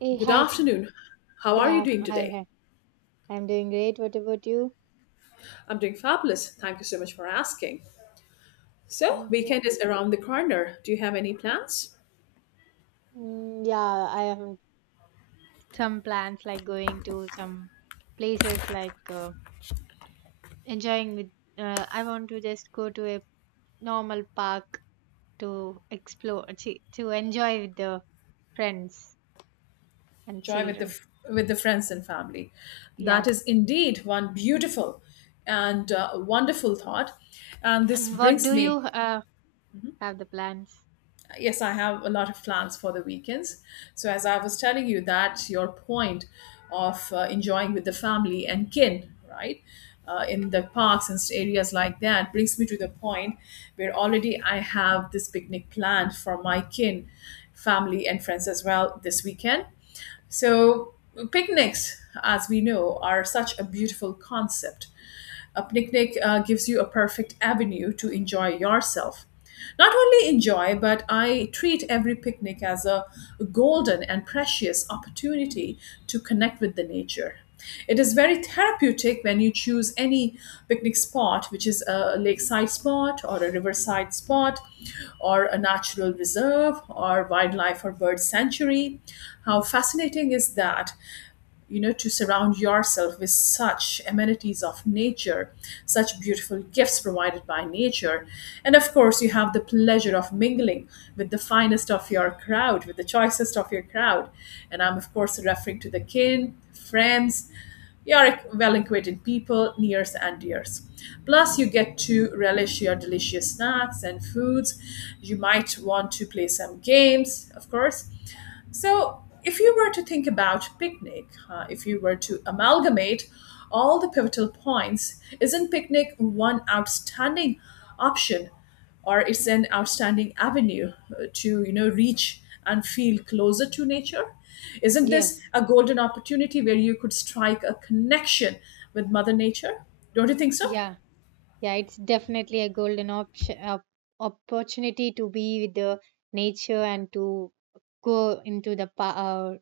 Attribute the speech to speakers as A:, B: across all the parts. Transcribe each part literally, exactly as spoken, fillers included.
A: Hey,
B: Good
A: hi,
B: afternoon. How
A: good
B: are you doing
A: afternoon. Hi,
B: today?
A: hi. I'm doing great. What about you?
B: I'm doing fabulous. Thank you so much for asking. So,
A: Same here.
B: weekend is around the corner. Do you have any plans?
A: Mm, yeah, I have some plans like going to some places like uh, enjoying with. Uh, I want to just go to a normal park to explore, to, to enjoy with the friends and
B: Joy with the
A: children.
B: f- with the friends and family. That
A: Yeah.
B: is indeed one beautiful and uh, wonderful thought. And this
A: And what
B: brings
A: do
B: me.
A: you uh, have the plans?
B: Yes, I have a lot of plans for the weekends. So, as I was telling you, that your point of uh, enjoying with the family and kin, right, uh, in the parks and areas like that brings me to the point where already I have this picnic planned for my kin, family and friends as well this weekend. So picnics, as we know, are such a beautiful concept. A picnic uh, gives you a perfect avenue to enjoy yourself. Not only enjoy, but I treat every picnic as a golden and precious opportunity to connect with the nature. It is very therapeutic when you choose any picnic spot, which is a lakeside spot or a riverside spot or a natural reserve or wildlife or bird sanctuary. How fascinating is that? you know to surround yourself with such amenities of nature, such beautiful gifts provided by nature. And of course, you have the pleasure of mingling with the finest of your crowd, with the choicest of your crowd. And I'm of course referring to the kin friends, you are well acquainted people, nears and dears. Plus, you get to relish your delicious snacks and foods. You might want to play some games, of course. So, if you were to think about picnic, uh, if you were to amalgamate all the pivotal points, isn't picnic one outstanding option? Or it's an outstanding avenue uh, to you know reach and feel closer to nature. Isn't this
A: Yes.
B: a golden opportunity where you could strike a connection with Mother Nature? Don't you think so?
A: Yeah. Yeah, it's definitely a golden option, op- opportunity to be with the nature and to go into the pa- uh,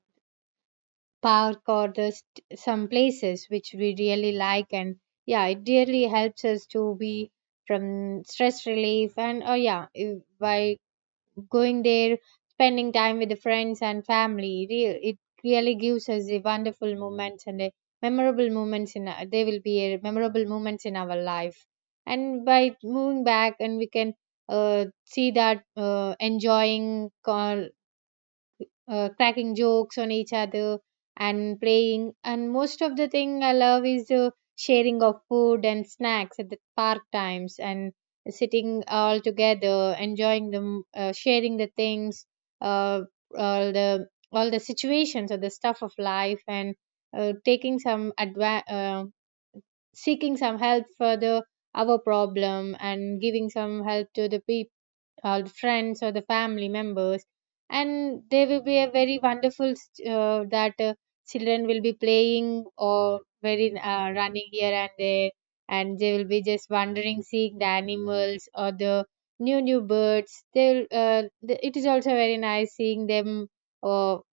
A: park or the st- some places which we really like. And yeah, it really helps us to be from stress relief and oh yeah, if- by going there, spending time with the friends and family. Re- It really gives us the wonderful moments and the memorable moments in. Our, they will be a memorable moments in our life. And by moving back, and we can uh, see that uh, enjoying call uh, cracking jokes on each other and playing and most of the thing I love is uh, sharing of food and snacks at the park times and sitting all together enjoying them uh, sharing the things uh, all the all the situations or the stuff of life and uh, taking some adva- uh, seeking some help for the our problem and giving some help to the people or the friends or the family members and there will be a very wonderful uh, that uh, children will be playing or very uh, running here and there and they will be just wandering seeing the animals or the new new birds they'll uh, the, it is also very nice seeing them or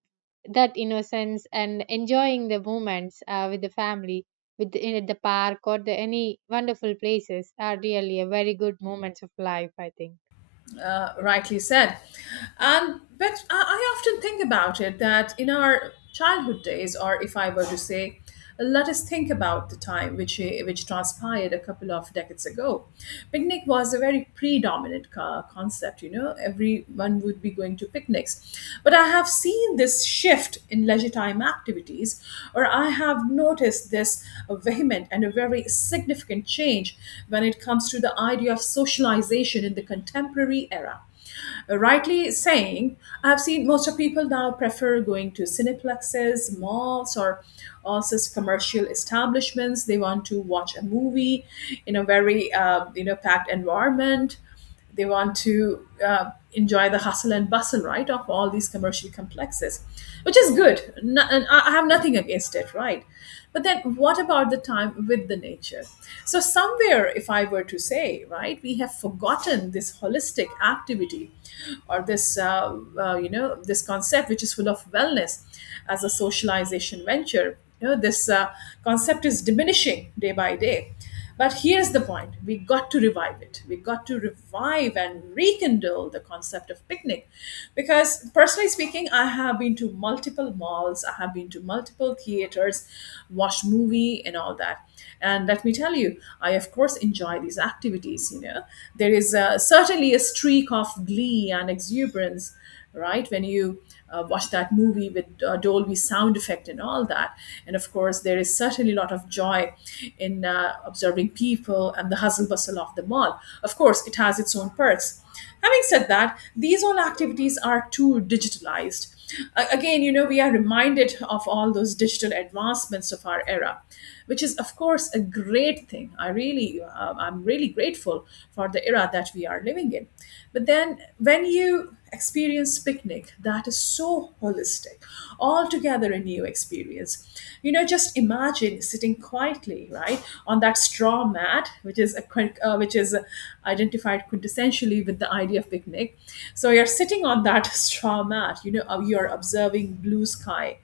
A: that innocence and enjoying the moments uh, with the family with the, in the park or the any wonderful places are really a very good moments of life I think.
B: Uh, rightly said. And but I, I often think about it that in our childhood days, or if I were to say, let us think about the time which eh, which transpired a couple of decades ago. Picnic was a very predominant co- concept. You know, everyone would be going to picnics, but I have seen this shift in leisure time activities, or I have noticed this vehement and a very significant change when it comes to the idea of social socialization in the contemporary era. Uh, Rightly saying, I've seen most of people now prefer going to cineplexes, malls, or also commercial establishments. They want to watch a movie in a very uh, you know packed environment. They want to uh, enjoy the hustle and bustle, right, of all these commercial complexes, which is
A: Yeah.
B: good. No, and I I have nothing against it, right? But then what about the time with the nature? So, somewhere, if I were to say, right, we have forgotten this holistic activity or this, uh, uh, you know, this concept which is full of wellness as a socialization venture. You know, this uh, concept is diminishing day by day, but here's the point, we got to revive it. We got to revive and rekindle the concept of picnic. Because, personally speaking, I have been to multiple malls, I have been to multiple theaters, watched movie, and all that. And let me tell you, I, of course, enjoy these activities. You know, there is uh, certainly a streak of glee and exuberance, right? When you uh, watch that movie with uh, Dolby sound effect and all that. And of course, there is certainly a lot of joy in uh, observing people and the hustle bustle of the mall. Of course, it has its own perks. Having said that, these all activities are too digitalized. A- Again, you know, we are reminded of all those digital advancements of our era, which is of course a great thing. I really um, i'm really grateful for the era that we are living in. But then when you experience picnic, that is so holistic, altogether a new experience. You know just imagine sitting quietly right on that straw mat, which is a quin- uh, which is identified quintessentially with the idea of picnic. So you're sitting on that straw mat, you know uh, you're observing blue sky,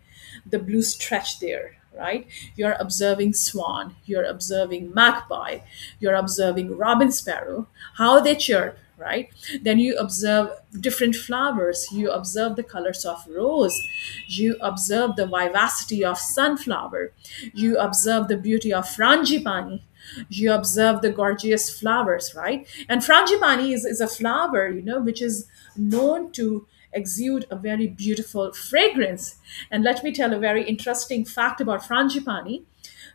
B: the blue stretch there, right? You're observing swan, you're observing magpie, you're observing robin, sparrow, how they chirp, right? Then you observe different flowers, you observe the colors of rose, you observe the vivacity of sunflower, you observe the beauty of frangipani, you observe the gorgeous flowers, right? And frangipani is, is a flower, you know which is known to exude a very beautiful fragrance. And let me tell a very interesting fact about frangipani.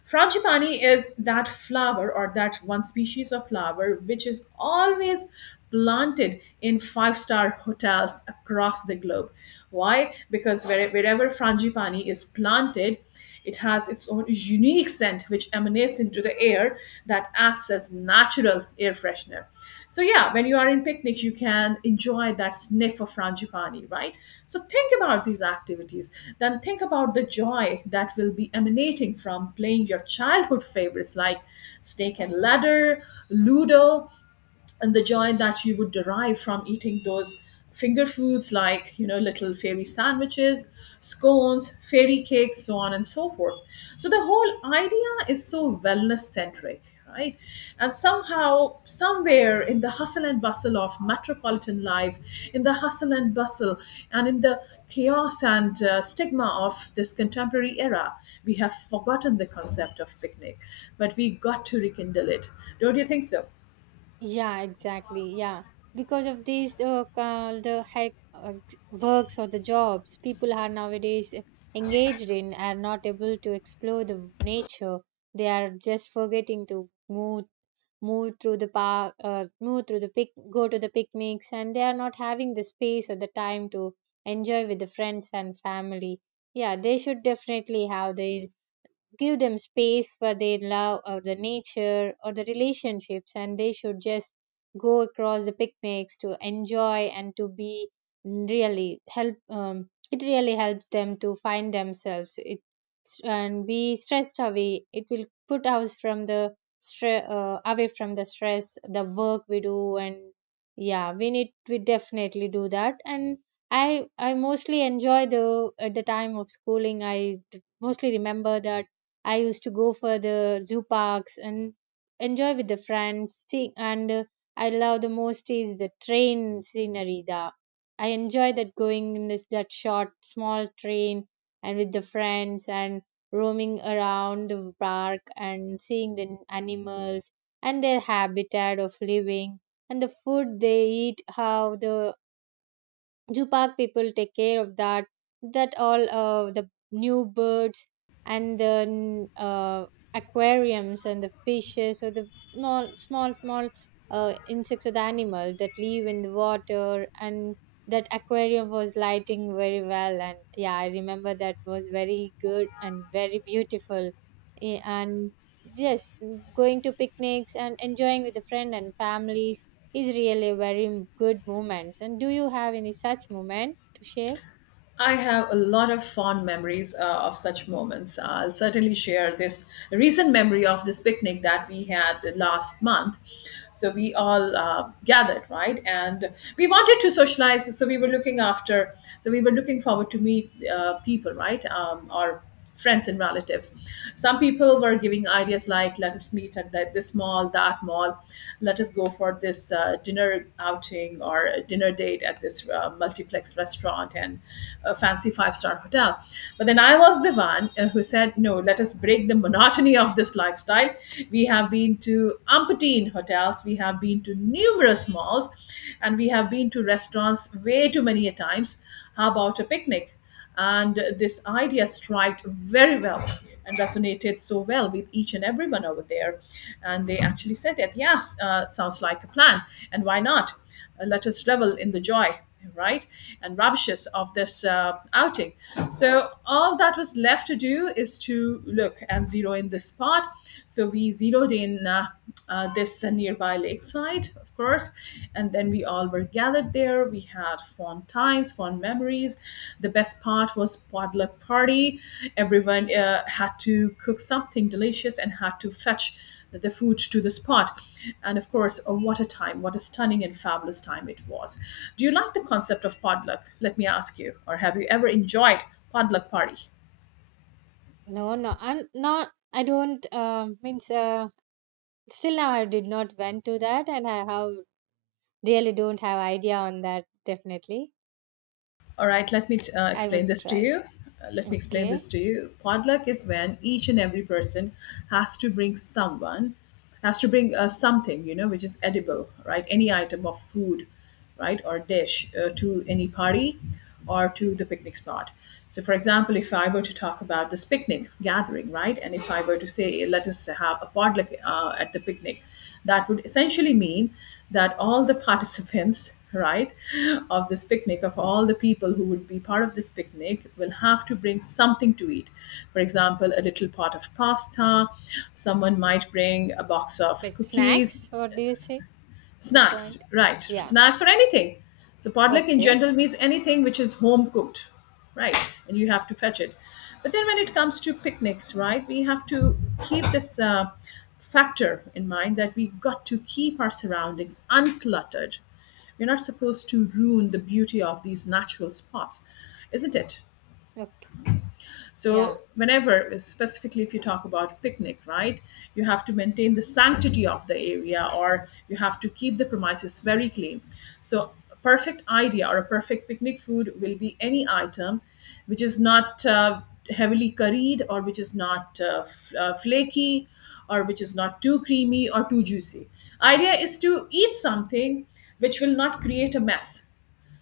B: Frangipani is that flower or that one species of flower which is always planted in five star hotels across the globe. Why? Because where, wherever frangipani is planted, it has its own unique scent which emanates into the air that acts as natural air freshener. So yeah, when you are in picnics, you can enjoy that sniff of frangipani, right? So think about these activities. Then think about the joy that will be emanating from playing your childhood favorites like Snake and Ladder, Ludo, and the joy that you would derive from eating those finger foods like you know little fairy sandwiches, scones, fairy cakes, so on and so forth. So the whole idea is so wellness centric, right? And somehow, somewhere in the hustle and bustle of metropolitan life, in the hustle and bustle and in the chaos and uh, stigma of this contemporary era, we have forgotten the concept of picnic, but we got to rekindle it. Don't you think so?
A: Yeah, exactly. Yeah. Because of these uh, ca- the hack uh, works or the jobs people are nowadays engaged in are not able to explore the nature. They are just forgetting to move move through the park, uh, move through the pic, go to the picnics, and they are not having the space or the time to enjoy with the friends and family. Yeah, they should definitely have their give them space for their love or the nature or the relationships and they should just go across the picnics to enjoy and to be really help um, it really helps them to find themselves it and be stressed away it will put us from the stress uh, away from the stress the work we do and yeah we need we definitely do that and i i mostly enjoy the at the time of schooling I mostly remember that I used to go for the zoo parks and enjoy with the friends. See, and uh, I love the most is the train scenery. The I enjoy that going in this that short small train and with the friends and roaming around the park and seeing the animals and their habitat of living and the food they eat, how the Zoo people take care of that. That all uh, the new birds and the n- uh, aquariums and the fishes or the small small small uh, insects or the animal that live in the water and that aquarium was lighting very well and yeah I remember that was very good and very beautiful. Eh, and Yes, going to picnics and enjoying with the friend and families is really a very good moment. And do you have any such moment to share?
B: I have a lot of fond memories uh, of such moments. I'll certainly share this recent memory of this picnic that we had last month. So we all uh, gathered, right? And we wanted to socialize. So we were looking after, so we were looking forward to meet uh, people, right? Um, or friends and relatives. Some people were giving ideas like, let us meet at that, this mall, that mall, let us go for this uh, dinner outing or a dinner date at this uh, multiplex restaurant and a fancy five star hotel. But then I was the one uh, who said, no, let us break the monotony of this lifestyle. We have been to umpteen hotels, we have been to numerous malls, and we have been to restaurants way too many a times. How about a picnic? And this idea striked very well and resonated so well with each and everyone over there. And they actually said that, yes, uh, sounds like a plan. And why not? Uh, let us revel in the joy, right? And ravishes of this uh, outing. So all that was left to do is to look and zero in this part. So we zeroed in uh, uh, this nearby lakeside, of course. And then we all were gathered there. We had fun times, fun memories. The best part was potluck party. Everyone uh, had to cook something delicious and had to fetch the food to the spot. And of course, oh, what a time, what a stunning and fabulous time it was. Do you like the concept of potluck? Let me ask you, or have you ever enjoyed potluck party?
A: No, no, I'm not. I don't. Uh, means uh, still now I did not went to that, and I have really don't have idea on that. Definitely,
B: All right, let me uh,
A: I
B: explain
A: would
B: this to
A: try.
B: you. Uh, let me explain this
A: Okay,
B: to you. Potluck is when each and every person has to bring someone, has to bring uh, something, you know, which is edible, right? Any item of food, right, or dish uh, to any party or to the picnic spot. So, for example, if I were to talk about this picnic gathering, gathering, right? And if I were to say, let us have a potluck uh, at the picnic, that would essentially mean that all the participants, right, of this picnic, of all the people who would be part of this picnic, will have to bring something to eat. For example, a little pot of pasta, someone might bring a box of
A: like
B: cookies.
A: snacks. What do you say? The
B: Snacks,
A: point.
B: right?
A: Yeah.
B: Snacks or anything. So potluck in
A: Okay.
B: general means anything which is home cooked, right? And you have to fetch it. But then when it comes to picnics, right, we have to keep this uh, factor in mind that we got to keep our surroundings uncluttered. We're not supposed to ruin the beauty of these natural spots, isn't it?
A: Okay. Yeah.
B: So, whenever, specifically if you talk about picnic, right, you have to maintain the sanctity of the area or you have to keep the premises very clean. So, a perfect idea or a perfect picnic food will be any item which is not uh, heavily curried or which is not uh, f- uh, flaky or which is not too creamy or too juicy. Idea is to eat something which will not create a mess,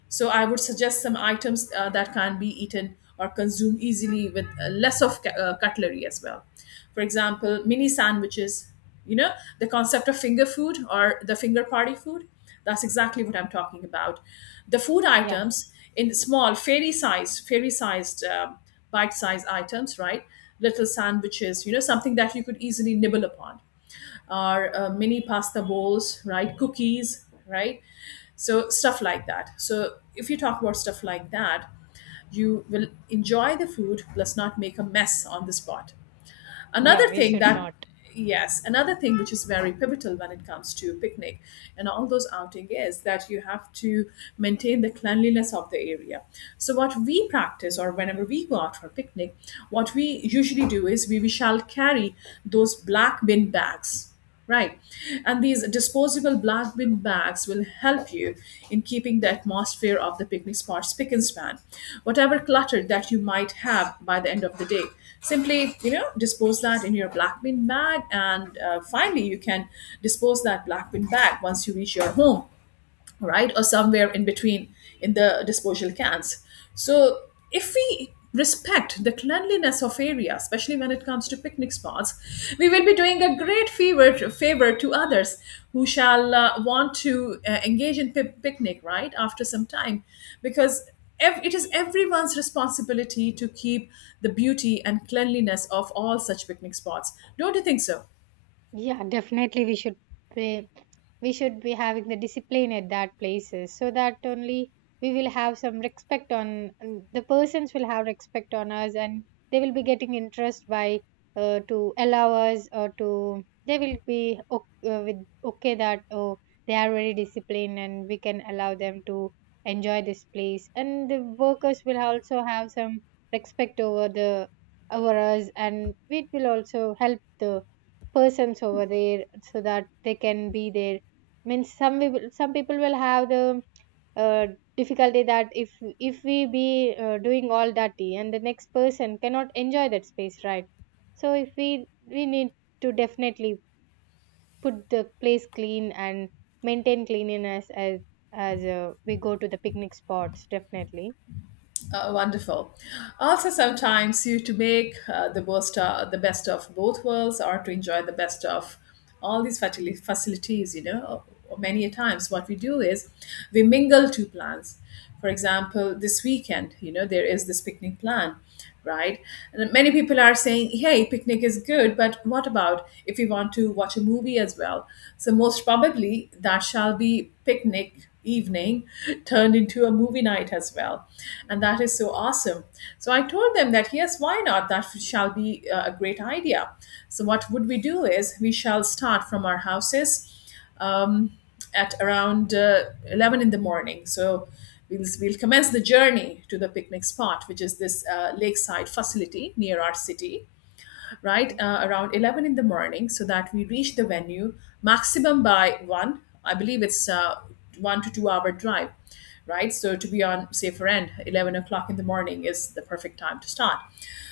B: so I would suggest some items uh, that can be eaten or consumed easily with uh, less of ca- uh, cutlery as well. For example, mini sandwiches, you know, the concept of finger food or the finger party food. That's exactly what I'm talking about. The food
A: Yeah.
B: items in small, fairy sized, fairy sized, um bite sized items, right? Little sandwiches, you know, something that you could easily nibble upon or uh, mini pasta bowls, right? Cookies, right? So stuff like that. So if you talk about stuff like that, you will enjoy the food plus not make a mess on the spot.
A: Yeah.
B: Another
A: We
B: thing
A: should
B: that
A: not.
B: yes, another thing which is very pivotal when it comes to picnic and all those outing is that you have to maintain the cleanliness of the area. So what we practice or whenever we go out for picnic, what we usually do is we, we shall carry those black bin bags. Right. And these disposable black bin bags will help you in keeping the atmosphere of the picnic spot spick and span. Whatever clutter that you might have by the end of the day, simply, you know, dispose that in your black bin bag. And uh, finally, you can dispose that black bin bag once you reach your home, right, or somewhere in between in the disposal cans. So if we respect the cleanliness of area, especially when it comes to picnic spots, we will be doing a great favor favor to others who shall uh, want to uh, engage in pi- picnic right after some time, because ev- it is everyone's responsibility to keep the beauty and cleanliness of all such picnic spots, don't you think so?
A: Yeah, definitely we should be we should be having the discipline at that places so that only we will have some respect on the persons will have respect on us and they will be getting interest by uh, to allow us or to they will be okay, uh, with okay that oh they are very disciplined and we can allow them to enjoy this place and the workers will also have some respect over the over us and it will also help the persons over there so that they can be there means some people some people will have the uh, difficulty that if if we be uh, doing all that and the next person cannot enjoy that space right so if we we need to definitely put the place clean and maintain cleanliness as as uh, we go to the picnic spots definitely.
B: Uh, wonderful. Also, sometimes you to make uh, the most uh, the best of both worlds, or to enjoy the best of all these facili- facilities. You know, or many a times what we do is we mingle two plans. For example, this weekend, you know, there is this picnic plan, right? And many people are saying, "Hey, picnic is good, but what about if we want to watch a movie as well?" So most probably that shall be picnic evening turned into a movie night as well, and that is so awesome. So I told them that yes, why not, that shall be uh, a great idea. So what would we do is we shall start from our houses, um, at around uh, eleven in the morning. So we'll, we'll commence the journey to the picnic spot, which is this uh, lakeside facility near our city, right,
A: Okay.
B: uh, around eleven in the morning so that we reach the venue maximum by one. I believe it's uh, one to two hour drive, right? So to be on safer end, eleven o'clock in the morning is the perfect time to start.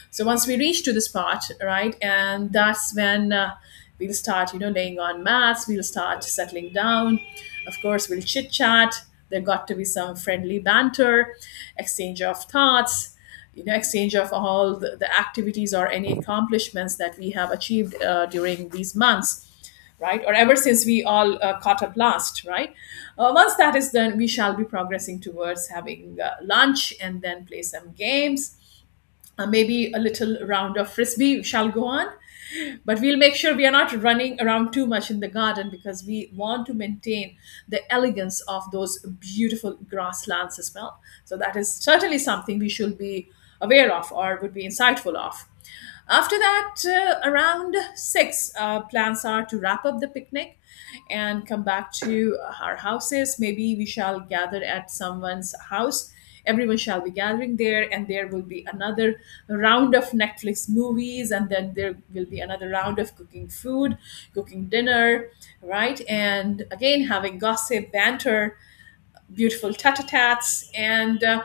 B: So once we reach to this part, right, and that's when uh, we'll start, you know, laying on mats. We'll start settling down. Of course, we'll chit chat. There got to be some friendly banter, exchange of thoughts, you know, exchange of all the, the activities or any accomplishments that we have achieved uh, during these months, right? Or ever since we all uh, caught up last, right? Uh, once that is done, we shall be progressing towards having uh, lunch and then play some games. Uh, maybe a little round of frisbee shall go on, but we'll make sure we are not running around too much in the garden, because we want to maintain the elegance of those beautiful grasslands as well. So that is certainly something we should be aware of or would be insightful of. After that, uh, around six, uh, plans are to wrap up the picnic and come back to our houses. Maybe we shall gather at someone's house, everyone shall be gathering there, and there will be another round of Netflix movies, and then there will be another round of cooking food, cooking dinner, right, and again having gossip banter, beautiful tete-a-tetes, and uh,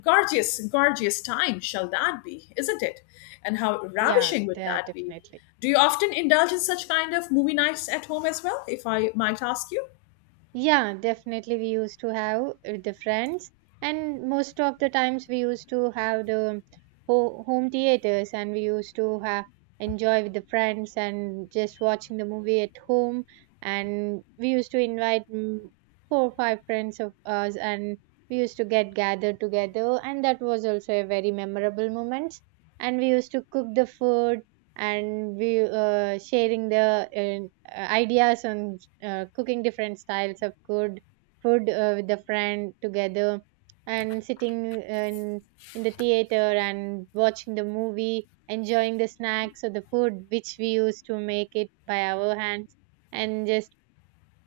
B: gorgeous gorgeous time shall that be, isn't it? And how
A: Yeah,
B: ravishing would
A: they are
B: that be?
A: definitely.
B: Do you often indulge in such kind of movie nights at home as well, if I might ask you?
A: Yeah, definitely we used to have uh, the friends and most of the times we used to have the ho home theaters and we used to have enjoy with the friends and just watching the movie at home and we used to invite mm, four or five friends of us and we used to get gathered together and that was also a very memorable moment and we used to cook the food and we uh, sharing the uh, ideas on uh, cooking different styles of good food uh, with the friend together and sitting uh, in, in the theater and watching the movie enjoying the snacks or the food which we used to make it by our hands and just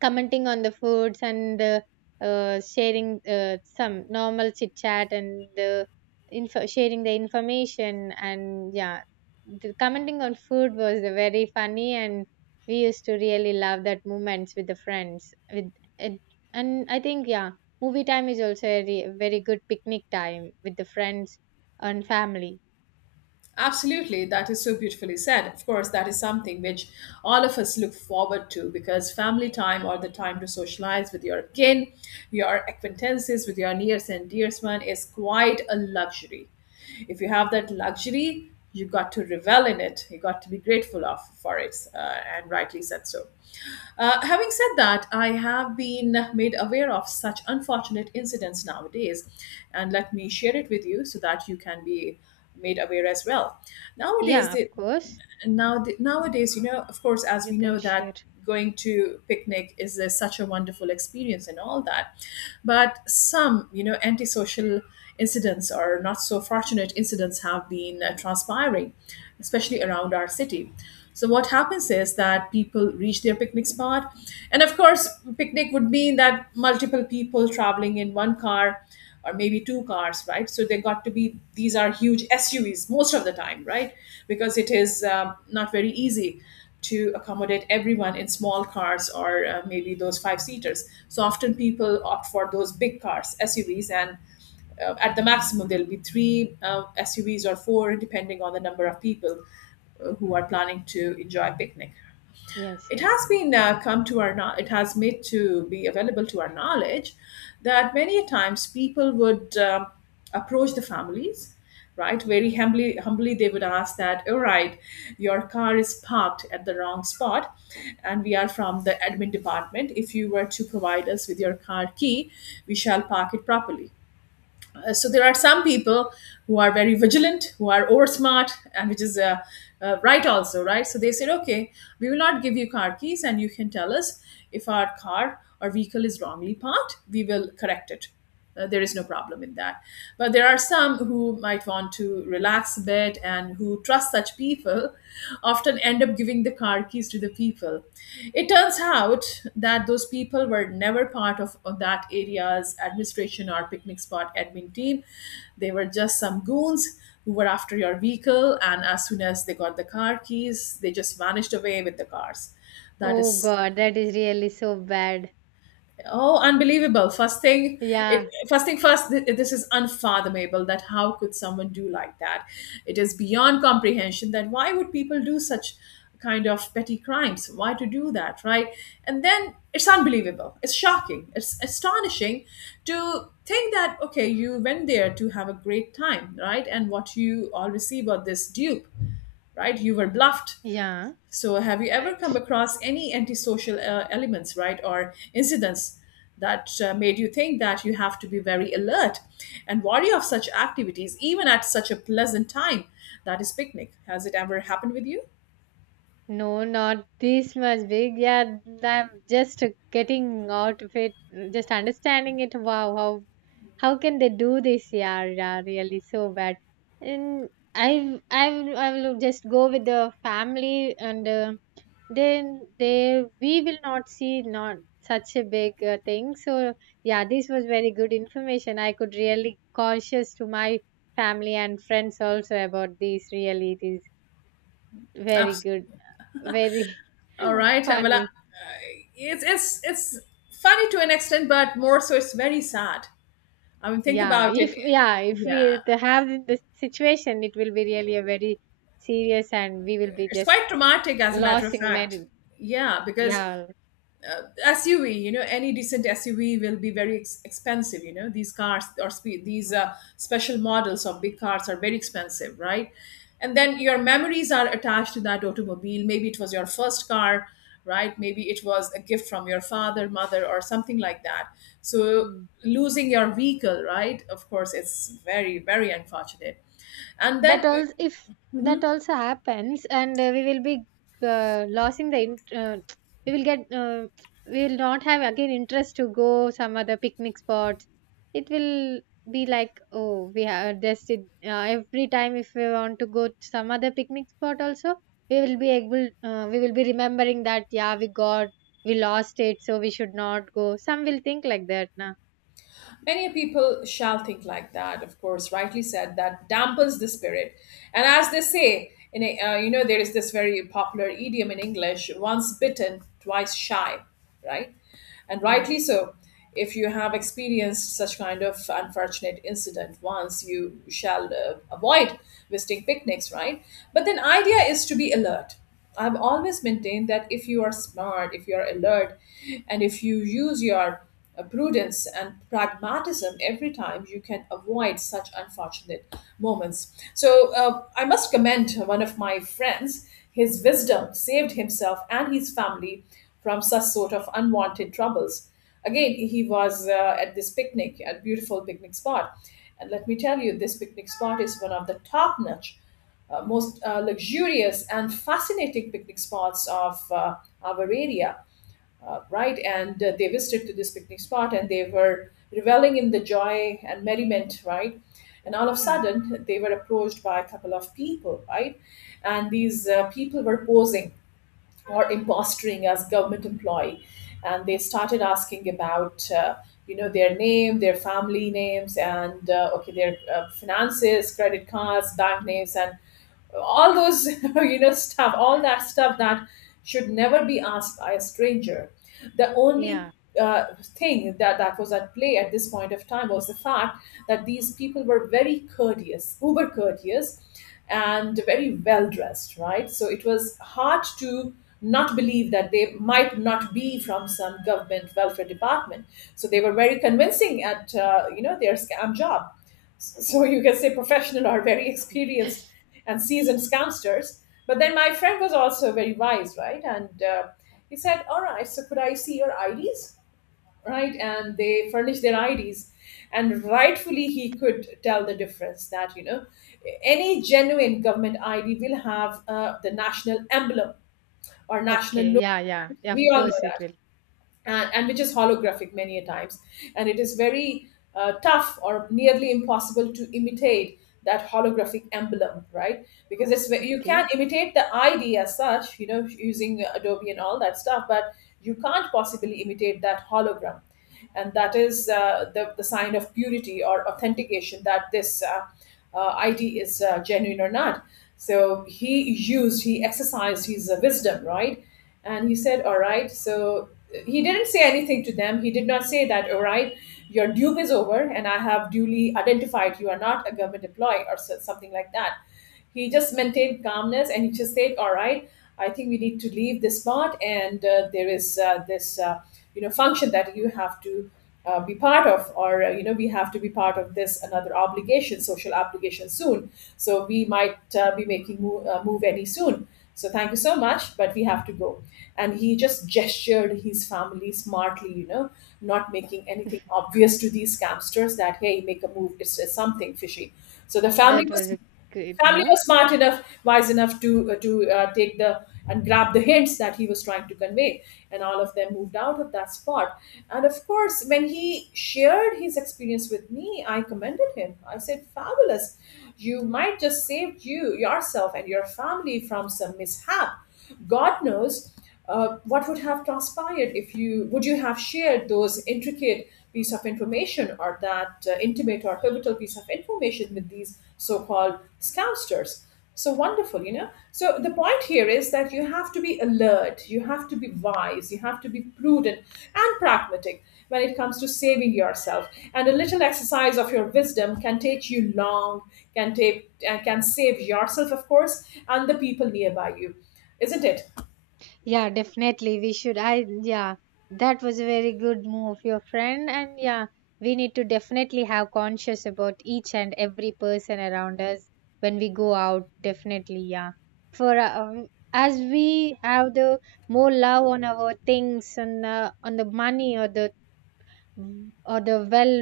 A: commenting on the foods and uh, uh, sharing uh, some normal chit chat and uh, info- sharing the information and yeah the commenting on food was a very funny and we used to really love that moments with the friends with it, and I think yeah movie time is also a re- very good picnic time with the friends and family.
B: Absolutely, that is so beautifully said. Of course, that is something which all of us look forward to, because family time or the time to socialize with your kin, your acquaintances, with your nearest and dearest one is quite a luxury. If you have that luxury, you got to revel in it. You got to be grateful of for it, uh, and rightly said so. Uh, having said that, I have been made aware of such unfortunate incidents nowadays, and let me share it with you so that you can be made aware as well. Nowadays,
A: Yeah, of
B: the,
A: course.
B: and now the, nowadays, you know, of course, as
A: You
B: we
A: can
B: know that
A: share.
B: going to picnic is a, such a wonderful experience and all that, but some, you know, antisocial incidents or not so fortunate incidents have been uh, transpiring, especially around our city. So what happens is that people reach their picnic spot, and of course picnic would mean that multiple people traveling in one car or maybe two cars, right? So they got to be, these are huge S U Vs most of the time, right? Because it is um, not very easy to accommodate everyone in small cars or uh, maybe those five seaters. So often people opt for those big cars, S U Vs, and uh, at the maximum there'll be three uh, S U Vs or four, depending on the number of people uh, who are planning to enjoy a picnic.
A: Yes,
B: It
A: yes.
B: has been uh, come to our kno- it has made to be available to our knowledge that many a times people would um, approach the families, right, very humbly humbly they would ask that all right, your car is parked at the wrong spot, and we are from the admin department. If you were to provide us with your car key, we shall park it properly. Uh, so there are some people who are very vigilant, who are over smart, and which is uh, uh, right also, right? So they said okay, we will not give you car keys, and you can tell us if our car or vehicle is wrongly parked, we will correct it. Uh, there is no problem in that, but there are some who might want to relax a bit, and who trust such such people often end up giving the car keys to the people. It turns out that those people were never part of of that area's administration or picnic spot admin team. They were just some goons who were after your vehicle, and as soon as they got the car keys, they just vanished away with the cars. That
A: Oh
B: is
A: god, that is really so bad.
B: oh, unbelievable. First thing, it
A: Yeah.
B: first thing first, th- this is unfathomable that how could someone do like that? It is beyond comprehension that why would people do such kind of petty crimes? Why to do that, right? And then it's unbelievable. It's shocking. It's astonishing to think that okay, you went there to have a great time, right? And what you all receive are this dupe, right? You were bluffed.
A: Yeah,
B: So, have you ever come
A: right.
B: across any antisocial uh, elements, right, or incidents that uh, made you think that you have to be very alert and wary of such activities, even at such a pleasant time that is picnic? Has it ever happened with you?
A: No, not this much big. Yeah, I'm just getting out of it, just understanding it. Wow, how how can they do this? Yeah, yeah, really so bad. And I I will- I will just go with the family, and uh, then they we will not see not such a big uh, thing. So yeah, this was very good information. I could really cautious to my family and friends also about this. Really, it is. Very good.
B: Absolutely.
A: Very
B: All right. Well, uh,
A: funny.
B: it's it's it's funny to an extent, but more so, it's very sad. I mean, think
A: Yeah,
B: about it.
A: if yeah, if we
B: Yeah,
A: to have the this situation, it will be really a very serious, and we will be
B: it's
A: just
B: quite traumatic, as a matter of
A: losing
B: fact.
A: merit.
B: Yeah, because
A: Yeah.
B: uh, S U V, you know, any decent S U V will be very ex- expensive. You know, these cars or spe- these uh, special models of big cars are very expensive, right? And then your memories are attached to that automobile. Maybe it was your first car, right? Maybe it was a gift from your father, mother, or something like that. So
A: Hmm.
B: losing your vehicle, right? Of course, it's very, very unfortunate, and
A: That
B: then
A: also if that also happens and uh, we will be uh, losing the int- uh, we will get uh, we will not have again interest to go some other picnic spots it will be like oh we have just it, uh, every time if we want to go to some other picnic spot also we will be able uh, we will be remembering that yeah we got we lost it so we should not go some will think like that now.
B: many people shall think like that, of course, rightly said, that dampens the spirit. And as they say, in a, uh, you know, there is this very popular idiom in English, once bitten, twice shy, right? And rightly
A: Yes.
B: so. If you have experienced such kind of unfortunate incident once, you shall uh, avoid visiting picnics, right? But then, idea is to be alert. I've always maintained that if you are smart, if you are alert, and if you use your uh, prudence and pragmatism every time, you can avoid such unfortunate moments. So uh, I must commend one of my friends. His wisdom saved himself and his family from such sort of unwanted troubles. Again, he was uh, at this picnic, at beautiful picnic spot, and let me tell you, this picnic spot is one of the top notch uh, most uh, luxurious and fascinating picnic spots of uh, our area, uh, right? And uh, they visited to this picnic spot and they were reveling in the joy and merriment, right? And all of a
A: Mm.
B: sudden, they were approached by a couple of people, right? And these uh, people were posing or impostering as government employee, and they started asking about. Uh, You know, their name, their family names, and uh, okay, their uh, finances, credit cards, bank names, and all those you know stuff, all that stuff that should never be asked by a stranger. The only
A: Yeah.
B: uh, thing that that was at play at this point of time was the fact that these people were very courteous, uber courteous, and very well dressed, right? So it was hard to not believe that they might not be from some government welfare department. So they were very convincing at uh, you know their scam job, so you can say professional or very experienced and seasoned scamsters. But then my friend was also very wise, right? And uh, he said, "All right, so could I see your I Ds?" Right? And they furnished their I Ds, and rightfully he could tell the difference that you know any genuine government I D will have uh, the national emblem or national
A: Okay.
B: logo.
A: Yeah. Yeah, yeah, of
B: We all know
A: course it
B: that,
A: will.
B: and, and which is holographic many a times, and it is very uh, tough or nearly impossible to imitate that holographic emblem, right? Because it's ve- you can
A: Okay,
B: imitate the idea as such, you know, using adobe and all that stuff, but you can't possibly imitate that hologram. And that is uh, the, the sign of purity or authentication that this uh, uh, I D is uh, genuine or not. So he used, he exercised his uh, wisdom, right? And he said, "All right." So he didn't say anything to them. He did not say that, "All right, your dupe is over, and I have duly identified you are not a government employee," or so- something like that. He just
A: okay.
B: maintained calmness and he just said, "All right, I think we need to leave this part, and uh, there is uh, this uh, you know, function that you have to." Uh, be part of, or uh, you know, we have to be part of this another obligation, social obligation soon, so we might uh, be making move, uh, move any soon. So thank you so much, but we have to go. And he just gestured his family smartly, you know, not making anything obvious to these scamsters, that hey, make a move, it's, it's something fishy. So the family
A: That was
B: was
A: a great
B: family
A: move.
B: was smart enough, wise enough to uh, to uh, take the and grab the hints that he was trying to convey, and all of them moved out of that spot. And of course, when he shared his experience with me, I commended him. I said, "Fabulous! You might just saved you yourself and your family from some mishap. God knows uh, what would have transpired if you would you have shared those intricate piece of information, or that uh, intimate or pivotal piece of information with these so-called scousters." So wonderful, you know. So the point here is that you have to be alert, you have to be wise, you have to be prudent and pragmatic when it comes to saving yourself. And a little exercise of your wisdom can take you long, can take uh, can save yourself, of course, and the people nearby you, isn't it?
A: Yeah, definitely. We should. I, yeah, that was a very good move, your friend. And yeah, we need to definitely have conscious about each and every person around us when we go out. Definitely, yeah. For um, as we have the more love on our things and uh, on the money or the. Mm. Or the well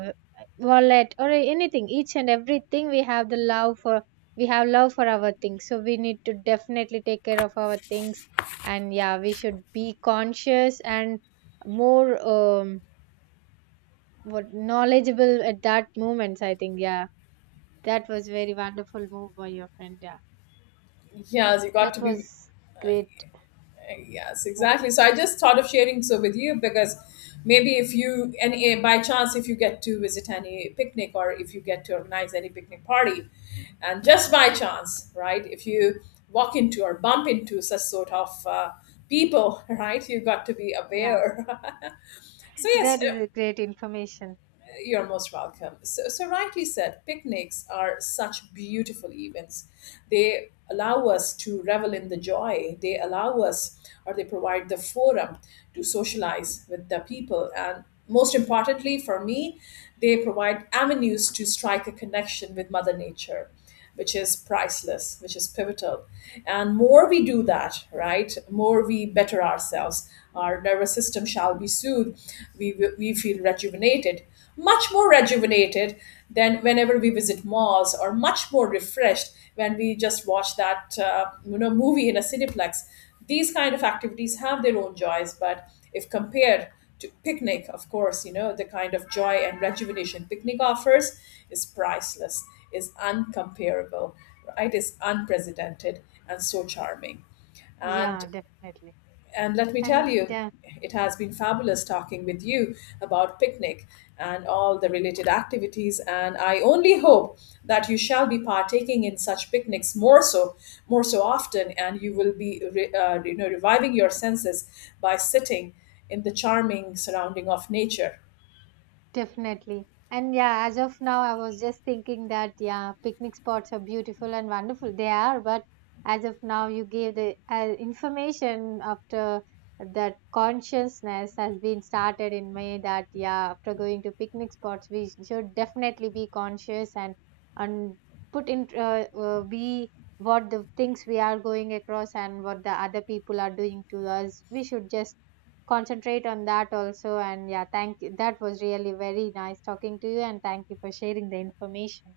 A: uh, wallet or anything each and everything we have the love for we have love for our things so we need to definitely take care of our things and yeah we should be conscious and more um what knowledgeable at that moment I think yeah that was very wonderful move by your friend. Yeah,
B: Yes, you got to
A: that
B: be.
A: was great
B: Yes, exactly. So
A: moment.
B: I just thought of sharing so with you, because maybe if you, and eh, by chance, if you get to visit any picnic, or if you get to organize any picnic party, and just by chance, right? If you walk into or bump into such sort of uh, people, right? You got to be
A: Yeah,
B: aware. So yes.
A: that is a great information.
B: You're most welcome. So, so rightly said, picnics are such beautiful events. They allow us to revel in the joy. They allow us, or they provide the forum to socialize with the people. And most importantly, for me, they provide avenues to strike a connection with Mother Nature, which is priceless, which is pivotal. And more we do that, right? More we better ourselves. Our nervous system shall be soothed. We, we feel rejuvenated, much more rejuvenated than whenever we visit malls, or much more refreshed when we just watch that uh, you know movie in a cineplex. These kind of activities have their own joys, but if compared to picnic, of course, you know, the kind of joy and rejuvenation picnic offers is priceless, is uncomparable, right, is unprecedented and so charming. And
A: Yeah, definitely.
B: and let me tell
A: And
B: you,
A: yeah.
B: it has been fabulous talking with you about picnic and all the related activities. And I only hope that you shall be partaking in such picnics more so, more so often, and you will be, re- uh, you know, reviving your senses by sitting in the charming surrounding of nature.
A: Definitely. And yeah, as of now, I was just thinking that, yeah, picnic spots are beautiful and wonderful. They are, but as of now, you gave the uh, information after that consciousness has been started in me that, yeah, after going to picnic spots, we should definitely be conscious and, and put in, uh, uh, be what the things we are going across and what the other people are doing to us. We should just concentrate on that also and yeah thank you that was really very nice talking to you and thank you for sharing the information.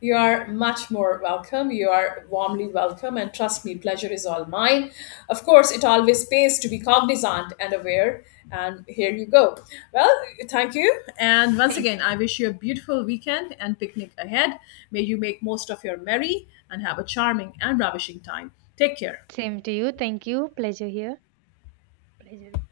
B: You are much more welcome. You are warmly welcome. And trust me, pleasure is all mine. Of course, it always pays to be cognizant and aware. And here you go. Well, thank you. And once again,
A: Thank you.
B: I wish you a beautiful weekend and picnic ahead. May you make most of your merry and have a charming and ravishing time. Take care.
A: Same to you. Thank you. Pleasure here. Pleasure.